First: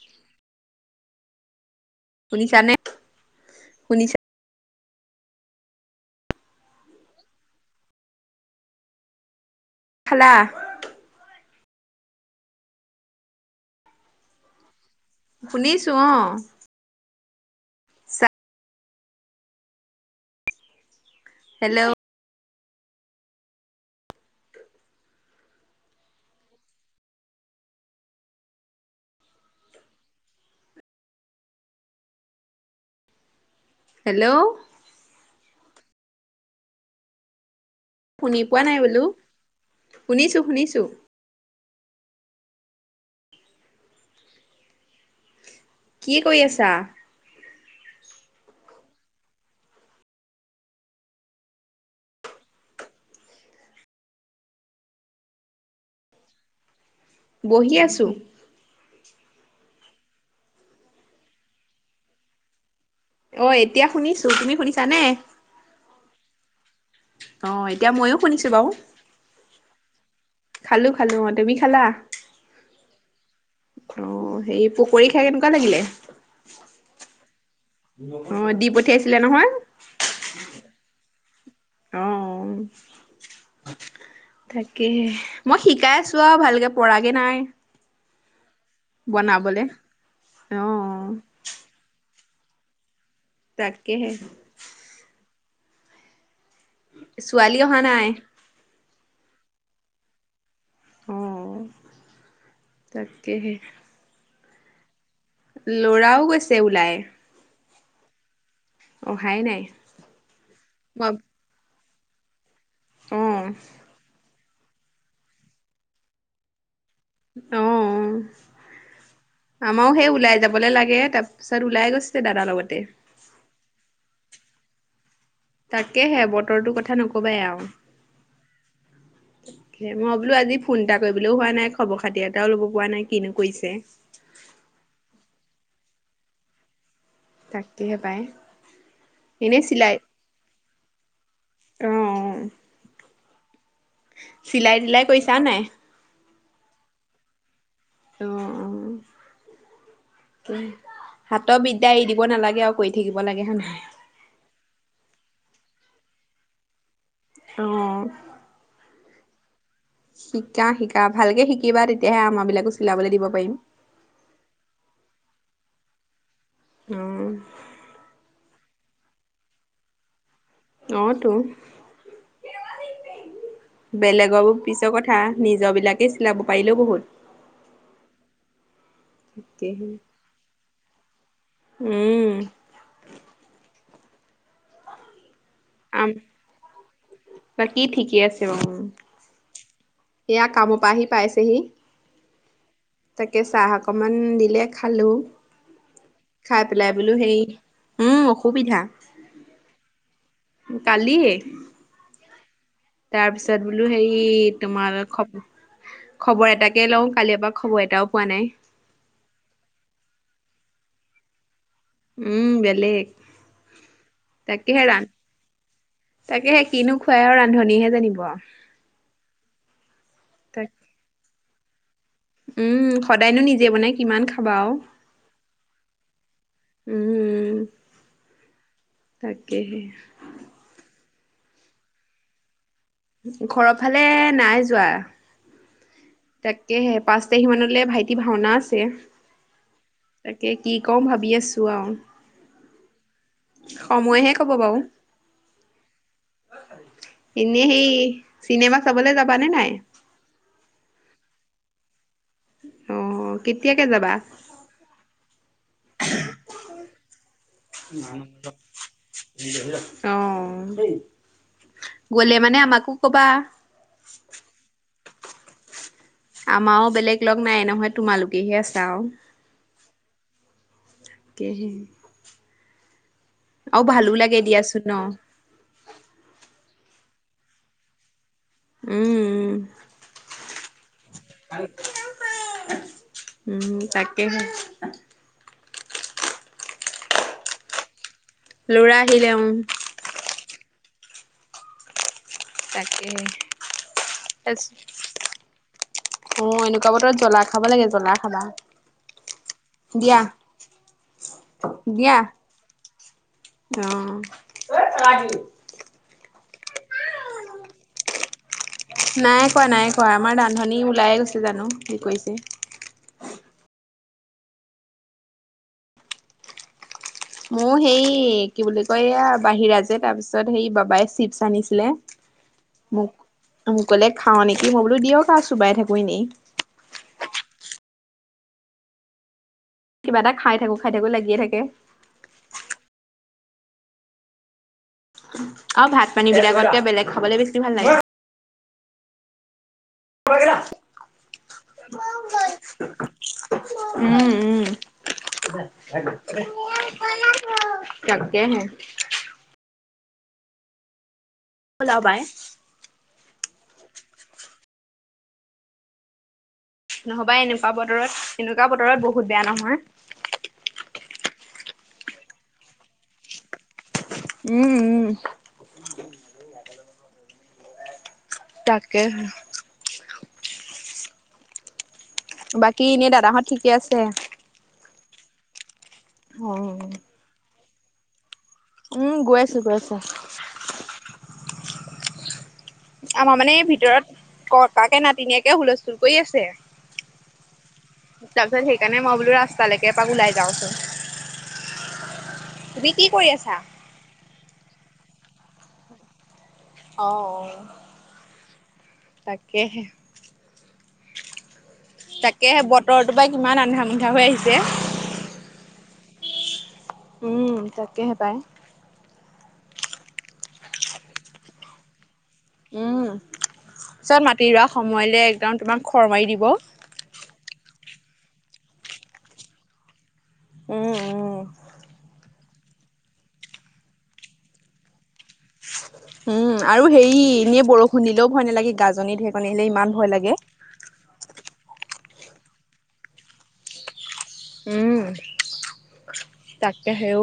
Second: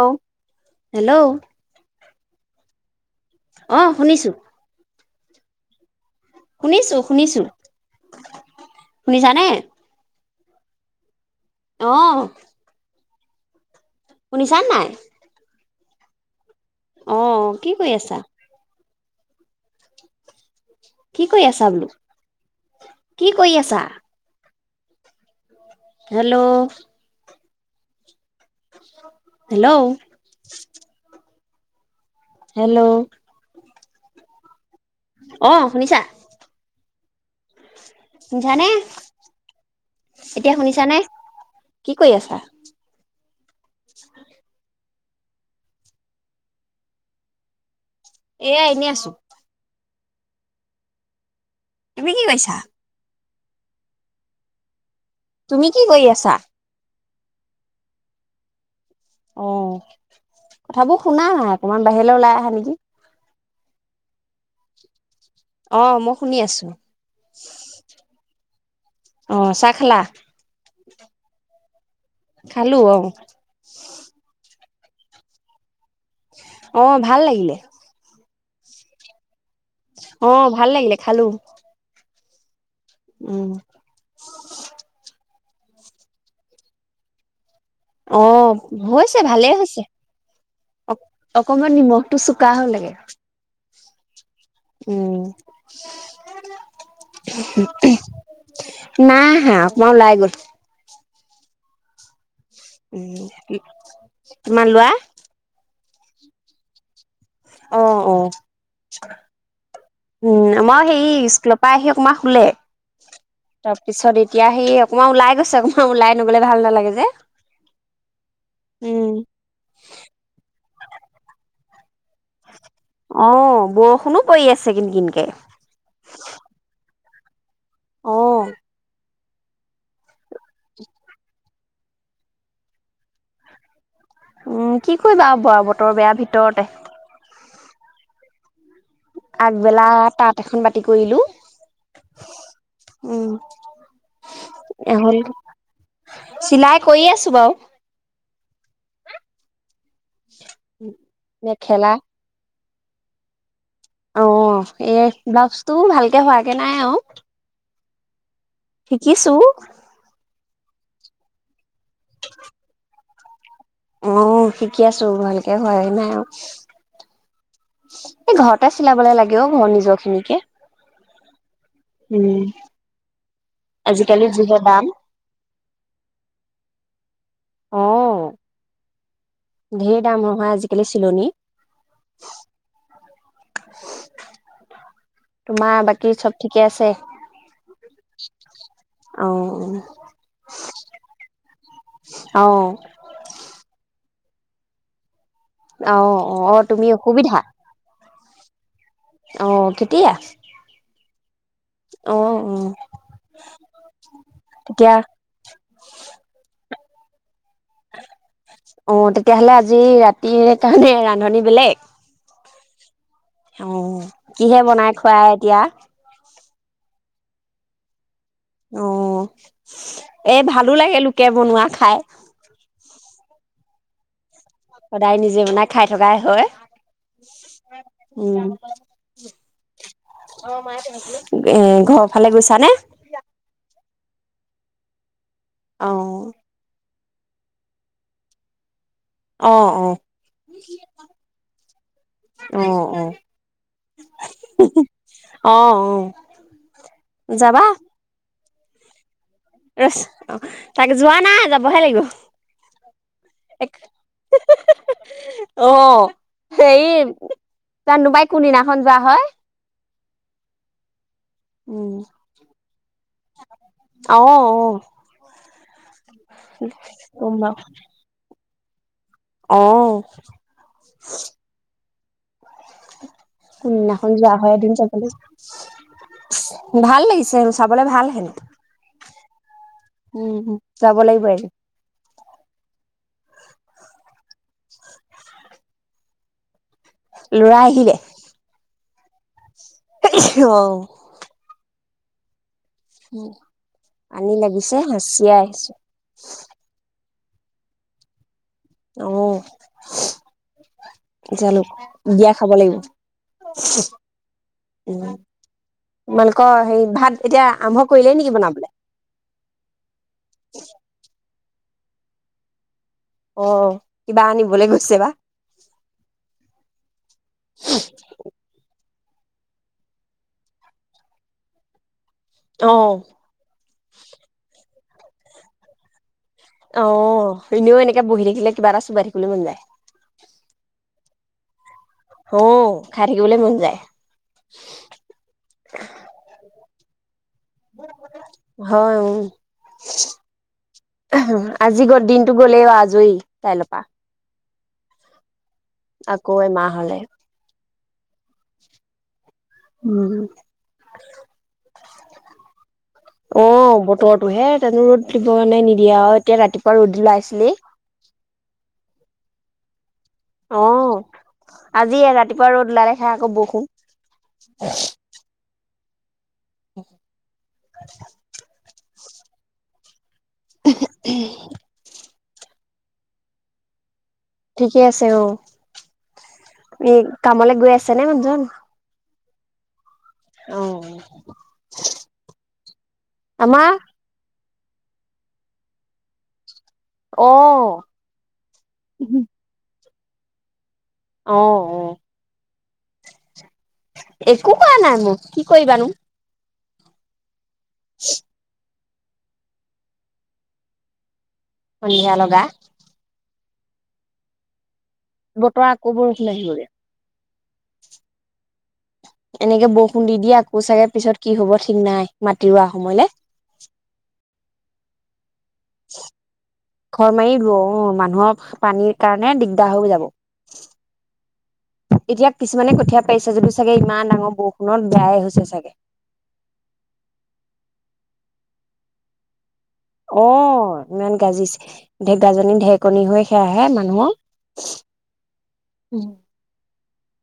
অহ ', hello শুনিছা নে অহ ', শুনিছো। শুনিছো- শুনিছো, শুনিছানে? খেলা অহ ', শুনিছান নাই? শুনিছো অহ ', অহ ', কি কৰি আছা? কি কৰি আছা হেল্ল' বোলো? কি কৰি আছা? হেল্ল', হেল্ল', হেল্ল', হেল্ল', অ, শুনিছা? শুনি পোৱা শুনিছানে নাই বোলো শুনিছো- এতিয়া শুনিছো। শুনিছানে কি কৰি আছা? কি কৰি আছা? এয়া এনেই আছো। তুমি কি কৰিছা? তুমি কি কৰি আছা? বহি আছো। অ ', কথাবোৰ শুনা নাই অকমান বাহিৰলৈ ওলাই আহা নেকি? অ', এতিয়া শুনিছো। তুমি শুনিছানে? অ', মই শুনি আছো। অ ', এতিয়া ময়ো শুনিছো বাৰু অ চাহ খালা খালো- খালো অ', তুমি খালা? খালো অ অহ, সেই পকৰি খাই কেনেকুৱা লাগিলে? অ ', ভাল লাগিলে। অ', দি পঠিয়াইছিলে নহয়। অ', ভাল লাগিলে খালো। অহ ', উম, ' তাকে, মই শিকাই আছো আৰু ভালকে পৰাগে নাই। অহ ', হৈছে, ভালেই বনাবলে হৈছে। অ, ' অকমান নিমখ, -টো চুকা হ'ল লাগে। তাকেহে। উম', ছোৱালী অহা নাই? নাই আহা, অকমান উলাই গল। অ', তাকেহে উম', তোমাৰ ল'ৰা? ল'ৰাও গৈছে, ওলাই। অ', অ',। অহাই নাই উম, মই হেৰি স্কুলৰ পৰা আহি, সুমা, শুলে। অ তাৰপিছৰ বিধ এতিয়া সি অকণমান ওলাই গৈছে, অকমান ওলাই নবলে ভাল নালাগে। যে। অ, উম, আমাৰও সেই ওলাই যাবলে লাগে, তাৰপিছত। ওলাই গৈছে দাদাৰ লগত। অ, বৰষুণত। কৰি আছে, কিনকিনকৈ। তাকেহে বতৰটোৰ কথা নকবাই আৰু। অহ। মই বোলো আজি ফোন এটা কৰিবলৈও হোৱা নাই, খবৰ খাতি এটাও ল'ব প নাই কিনো কৈছে? উম, কি কৰিবা আৰু বতৰ বেয়াৰ ভিতৰতে। থাকটহে পায়। আগবেলা তাঁত এখন বাতি কৰিলো অ অ উম। [unintelligible] চিলাই তিলাই হ'ল কৰিছা নাই? চিলাই কৰি আছো বাৰু। অ', অ। হাতৰ মেখেলা বিদ্যা এৰি দিব নালাগে আৰু। কৰি থাকিবাগে হয়, নাই। অ, এই ব্লাউচটো ভালকে হোৱাকে নাই আও। অ। শিকিছো। শিকা, শিকা ভালকে শিকিবা তেতিয়াহে আমাৰ বিলাকো চিলাবলৈ দিব পাৰিম। অ, শিকি আছো ভালকে হয় নাই আৰু। অ। এই ঘৰতে চিলাবলে লাগেও ঘৰ নিজৰ খিনিকে। অতো। উম, আজিকালি বেলেগৰ যিহে দাম পিছৰ কথা নিজ বিলাকেই চিলাব পাৰিলেও বহুত। অ', ঢেৰ দাম নহয় আজি। কেলে চিলনী। উম। তোমাৰ বাকী আম চব ঠিকে আছে বা কি ঠিকে আছে বাৰু অ', সয়া কামৰ পৰা আহি পাইছেহি। অ', তাকে চাহ। অকমান দিলে খালো। অহ অ অ তুমি অসুবিধা। সসুবিধা। অ কেতিয়া। কালি অ', অ', তাৰপিছত বোলো হেৰি তেতিয়া তোমাৰ খ খবৰ তাকে লওঁ কালি পৰা খবৰ এটাও পোৱা নাই অঁ তেতিয়াহলে আজি ৰাতি তাৰমানে ৰান্ধনী বেলেগ বেলেগ অঁ কিহে তাকেহে বনাই ৰান্ধ খুৱাই এতিয়া তাকেহে কিনো খুৱাই আৰু ৰান্ধনীহে জানিব অঁ, এ তাক ভালো লাগিল লোক বনোৱা খায় উম সদায়নো নিজে বনাই কিমান খাম সদায় নিজে বনাই খাই থকাই হয় উম উম তাকেহে এ ঘৰৰ ফালে গৈছা নে ঘৰৰ ফালে নাই যোৱা অঁ, তাকেহে পাঁচ তাৰিখমানলৈ ভাইটি ভাওঁনা আছে অ অ তাকে কি কওঁ ভাবি আছো আৰু অ অ সময়হে কব বাৰু অ অ এনে সেই চিনেমা চাবলৈ যাব এ তাকে যোৱা নাই যাবহে লাগিব অ কেতিয়াকে যাবা অঁ, হেৰি জানোবাই কোনদিনাখন যোৱা হয় অঁ, উম আঁহ অঁ, আমাৰওঁ বেলেগ লগ নাই নহয় তোমালোক তেতিয়হে চাওঁ অঁ তেহে আৰু কোনদিনাখন ভালো যোৱা লাগে হয় এদিন দিয়াচোন যাবলৈ ন ভাল লাগিছে চাবলৈ ভাল হেন উম উম যাব লাগিব আৰু উম উম তাকেহে লৰা আহিলে লৰা আহিলে উম অঁ তাকেহে। উম আনি লাগিছে হাঁচিয়াই আহিছো অ এনেকুৱা বতৰত জ্বলা খাব লাগে, জ্বলা খাবা। অহ দিয়া জালুক দিয়া। বিয়া খাব লাগিব, উ তোমালোক হয় হেৰি ভাত এতিয়া আৰম্ভ কৰিলেই নেকি বনাবলে? নাই কোৱা নাই খ আমাৰ ৰাান্ধনী ওলাই গৈছে জানো কি কৰিছে অহ কিবা আনিবলৈ গৈছে বা মোৰ সেই, কি বুলি কইয়া বাহিৰা যে তাৰ পিছত সেই বাবাই চিপছ আনিছিলে অঁ মোক মোক কলে খাওঁ নেকি? মই বোলো দিয়ক আ চোবাই থাকো এনেই অঁ এনেও এনেকে বহি থাকিলে কিবা এটা চোবাই থাকিবলৈ মন যায়। কিবা এটা খাই থাকো খাই থাকো লাগিয়ে থাকে অঁ খাই থাকিবলৈ মন যায়। অঁ ভাত পানীবিলাকতকে খাবলে বেছি ভাল লাগে হয় উম। [unintelligible] আজি গত দিনটো গ'লেই আজয়ি কাইলৰ পা উম উম এমাহ হ'লে, [unintelligible] তাকেহে উম ওলাবাই অঁ বতৰটোহে, তেনো ৰ'দ দিবনে নিদিয়ে আও এতিয়া ৰাতিপুৱ নহবা এনেকুৱা বতৰত এনেকুৱা বতৰত বহুত বেয়া নহয় অঁ আজিয়ে ৰাতিপুৱা ৰ'দ ওলালেহে আকৌ বৰষুণ উম উম [inaudible] তাকেহে [inaudible] বাকী ইনেই দাদাহঁত ঠিকে আছে? ঠিকে আছে ঔ অ এই কামলে গৈ আছ আছে নে মানুহজন উম গৈ আছো গৈ আছো। অহ আমাৰ মানে এই ভিতৰত ক তাকে নাতিনীয়েকে হুলস্থূল কৰি আছে অঁ তাৰপিছত সেইকাৰণে মই বোলো ৰাস্ত লে। এপাক ওলাই যাওঁচোন। অহ অ। তুমি কি কৰি আছা। একো কোৰা নাই মোক কি কৰিবানো। অ অ। [unintelligible] তাকেহে। সন্ধিয়া লগা তাকেহে বতৰ ত পৰাাই কিমান আন্ধা মন্ধা হৈ আহিছে। বতৰ আকৌ বৰসি [unintelligible] উম তাকেহে পায়। এনেকে বৰষুণ দি দিয়ে আকৌ চাগে পিছত কি হব ঠিক নাই। মাটি ৰোৱা উম সময়লে। চান মাতিৰাস। সময়লৈ। তেওঁ তোমাক খৰ মাৰি দিব। উ, মানুহক পানীৰ কাৰণে দিগদাৰ হৈ যাব। উম উম। এতিয়া কিছুমানে কঠীয়া পাৰিছে, যদিও চাগে ইমান ডাঙৰ বৰষুণত বেয়াই হৈছে চাগে। উম আৰু হেৰি এনে বৰষুণ দিলেও ভয় নালাগে গাজনি ঢেকনি। আহিলে ইমান ভয় লাগে। অহ ইমান গাজিছে। ঢেগাজনী ঢেৰকনী হৈ সেয়াহে মানুহৰ। উম তাক। দে হেও।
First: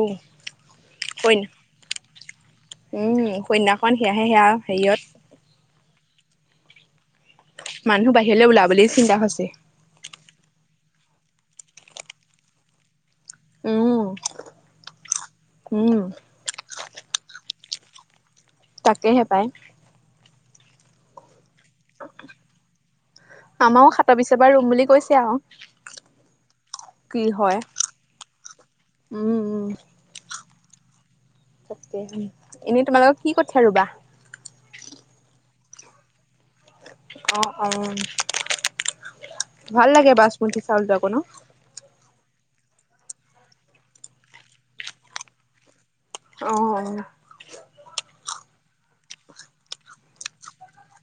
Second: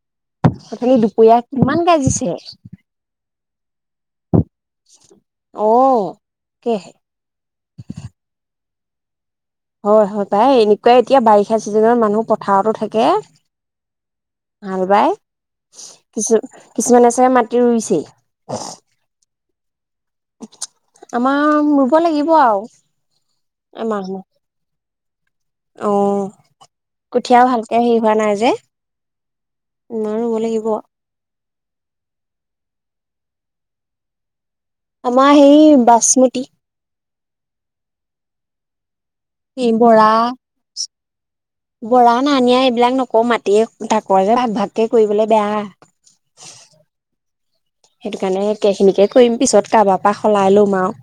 তথাপি দুপৰীয়া সইন কিমান গাজিছে। কইন্যাখন সেয়া হেয়া। হেৰিয়ত। অঁ কি মানুহ বাহিৰলৈ ওলাবলৈ চিন্তা হৈছে। হয় হয় পাই এনেকুৱাই এতিয়া বাৰিষা চিজনত মানুহ পথাৰতো থাকে। উম। ভাল বাই উম, কিছু কিছুমানে চাগে মাটি ৰুইছেই। তাকেহে পায়। আমাৰ ৰুব লাগিব আৰু। আমাৰও এমাহ সাত মান বিছ এবাৰ ৰুম বুলি কৈছে। তেওঁ। অ কঠীয়াও হয়। ভালকে হেৰি হোৱা নাই যে উম, উম, ন' ৰুব লাগিব। গ। তাকে এনেই তোমালোক কি কঠীয়া ৰুবা? আমাৰ সেই বাচমতি। অ আৰু এই ভাল বৰা লাগে বাচমতি চাউল যাব ন' বৰা নানিয়া এইবিলাক নকওঁ মাটিয়ে তাত আগ ভাগকে কৰিবলৈ বেয়া অ', অ'। সেইটো কাৰণে কেঁচুৰিকে কৰিম পিছত কাবাৰ পা সলাই লম আৰু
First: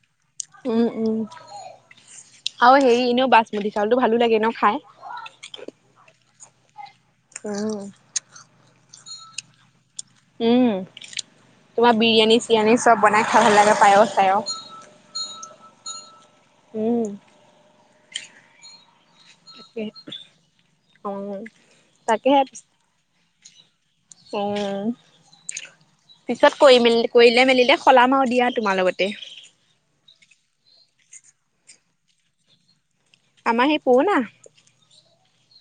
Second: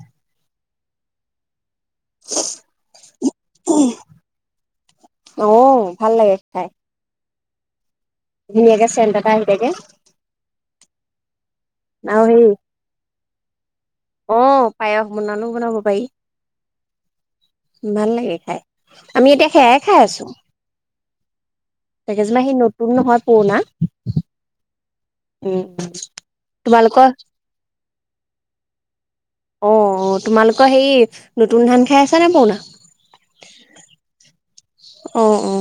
উম উম আৰু হেৰি এনেও বাচমতী চাউলটো ভালো লাগে ন খাই অঁ ভাল লাগে খাই আহ ধুনীয়া কে চেণ্ট এটা আহি থাকে। উম তোমাৰ আৰু বিৰিয়ানী হেৰি চিৰিয়ানী চব বনাই খাই ভাল লাগে পায়স অ চায়স পায়স বনালেও বনাব পাৰি। উম ভাল লাগে খাই। আমি এতিয়া সেয়াই তাকে। খাই আছো। অ তাকে যে সি নতুন নহয়। পুৰণা অ উম পিছত কৰি মেল তোমালোকৰ কৰিলে মেলিলে সলাম আৰু দিয়া তোমাৰ লগতে আকৌ হেৰি নতুন ধান খাই আছা নে পুৰণা? আমাৰ সেই পুৰণা অ অ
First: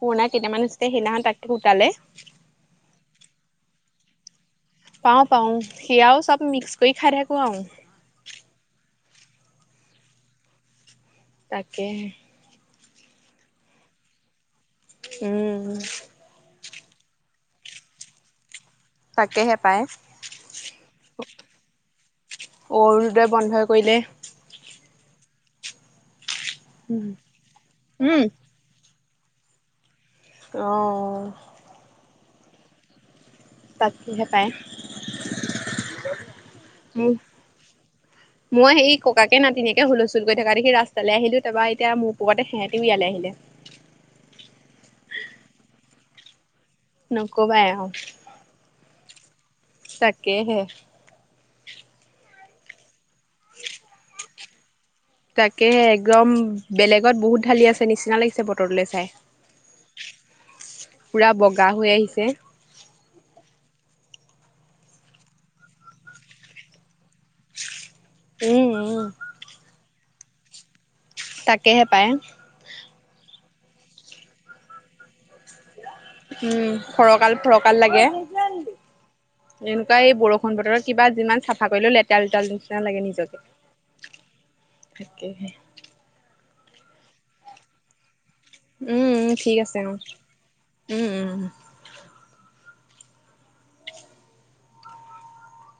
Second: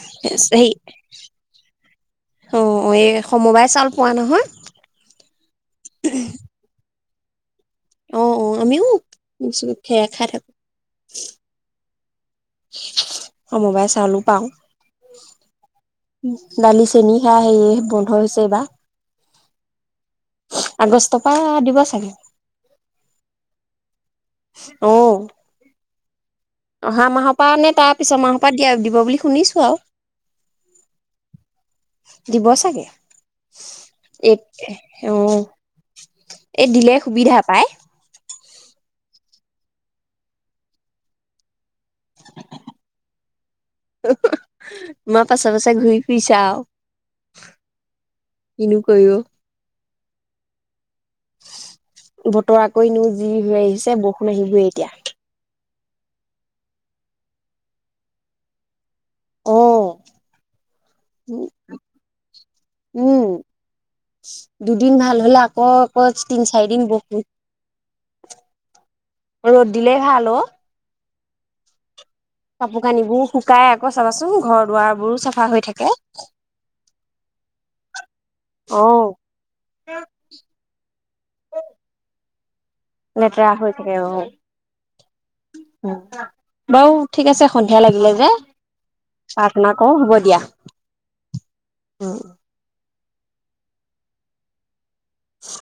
পুৰণা হেৰি কেইটামানছিলে সেইদিনাখন তাকেই গোটালে সমবাই চাউল পোৱা নহয়। পাঁও পাওঁ সেয়াও চব মিক্স কৰি খাৰ থাকো আৰু অ অ আমিও খে খাই থাকো তাকে অ মবাই চাউলো পাওঁ। উম দালি চেনি সেয়া সেয় বন্ধ হৈছে এই বাৰ তাকেহে পায়। আগষ্টৰ পৰা দিব চাগে অৰুণোদয় বন্ধ কৰিলে অ অহা উম। মাহৰ পৰা নে তাৰ পিছৰ মাহৰ পৰা দিয়া দিব বুলি শুনিছোঁ আৰু অঁ দিব চাগে এই পায় উ এই দিলে উম। সুবিধা পায় াকে [unintelligible] নাতিনাকে হুল হচুল কৰি থকা দেখি ৰা্তালৈ আহিলো তাৰৰা তেতিয়া মোৰ পকতে সিহঁতিও ইয়ালৈ আহিলে। মই পাছ পাছে ঘুৰি ফুৰিছাও। নকবাই আৰুৎ ক [unintelligible] তাকেহে। বতৰা কৰিনো যি হৈ আহিছে বৰষুণ আহিবই এতিয়া। তাকেহে একদম বেলেগত বহুত ঢালি আছে নিচিনা লাগিছে বতৰটোলৈ চাই। অঁ। পুৰা বগা হৈ আহিছে। যে উম, দুদিন ভাল হলে আকৌ আকৌ তিন চাৰি দিন বহো উম উম ৰ'দ দিলেই ভাল হেল্ল'? তাকেহে পায়। কাপোৰ কানিবোৰ শুকাই আকৌ চাবাচোন ঘৰ দুৱাৰ বোৰো চাফা হৈ থাকে। উম ফৰকাল ফৰকাল লাগে, অ এনেকুৱা এই বৰষুণ বতৰ কিবা যিমান চাফা কৰিলো লেতেৰা ল তালু লেতেৰা হৈ থাকে অঁ, তাকেহে উম বাৰু ঠিক আছে সন্ধিয়া লাগিলে যে উম উম ঠিক প্ৰাৰ্থনা আছে কৰো অঁ, হ'ব দিয়া উম উম। উম [inaudible]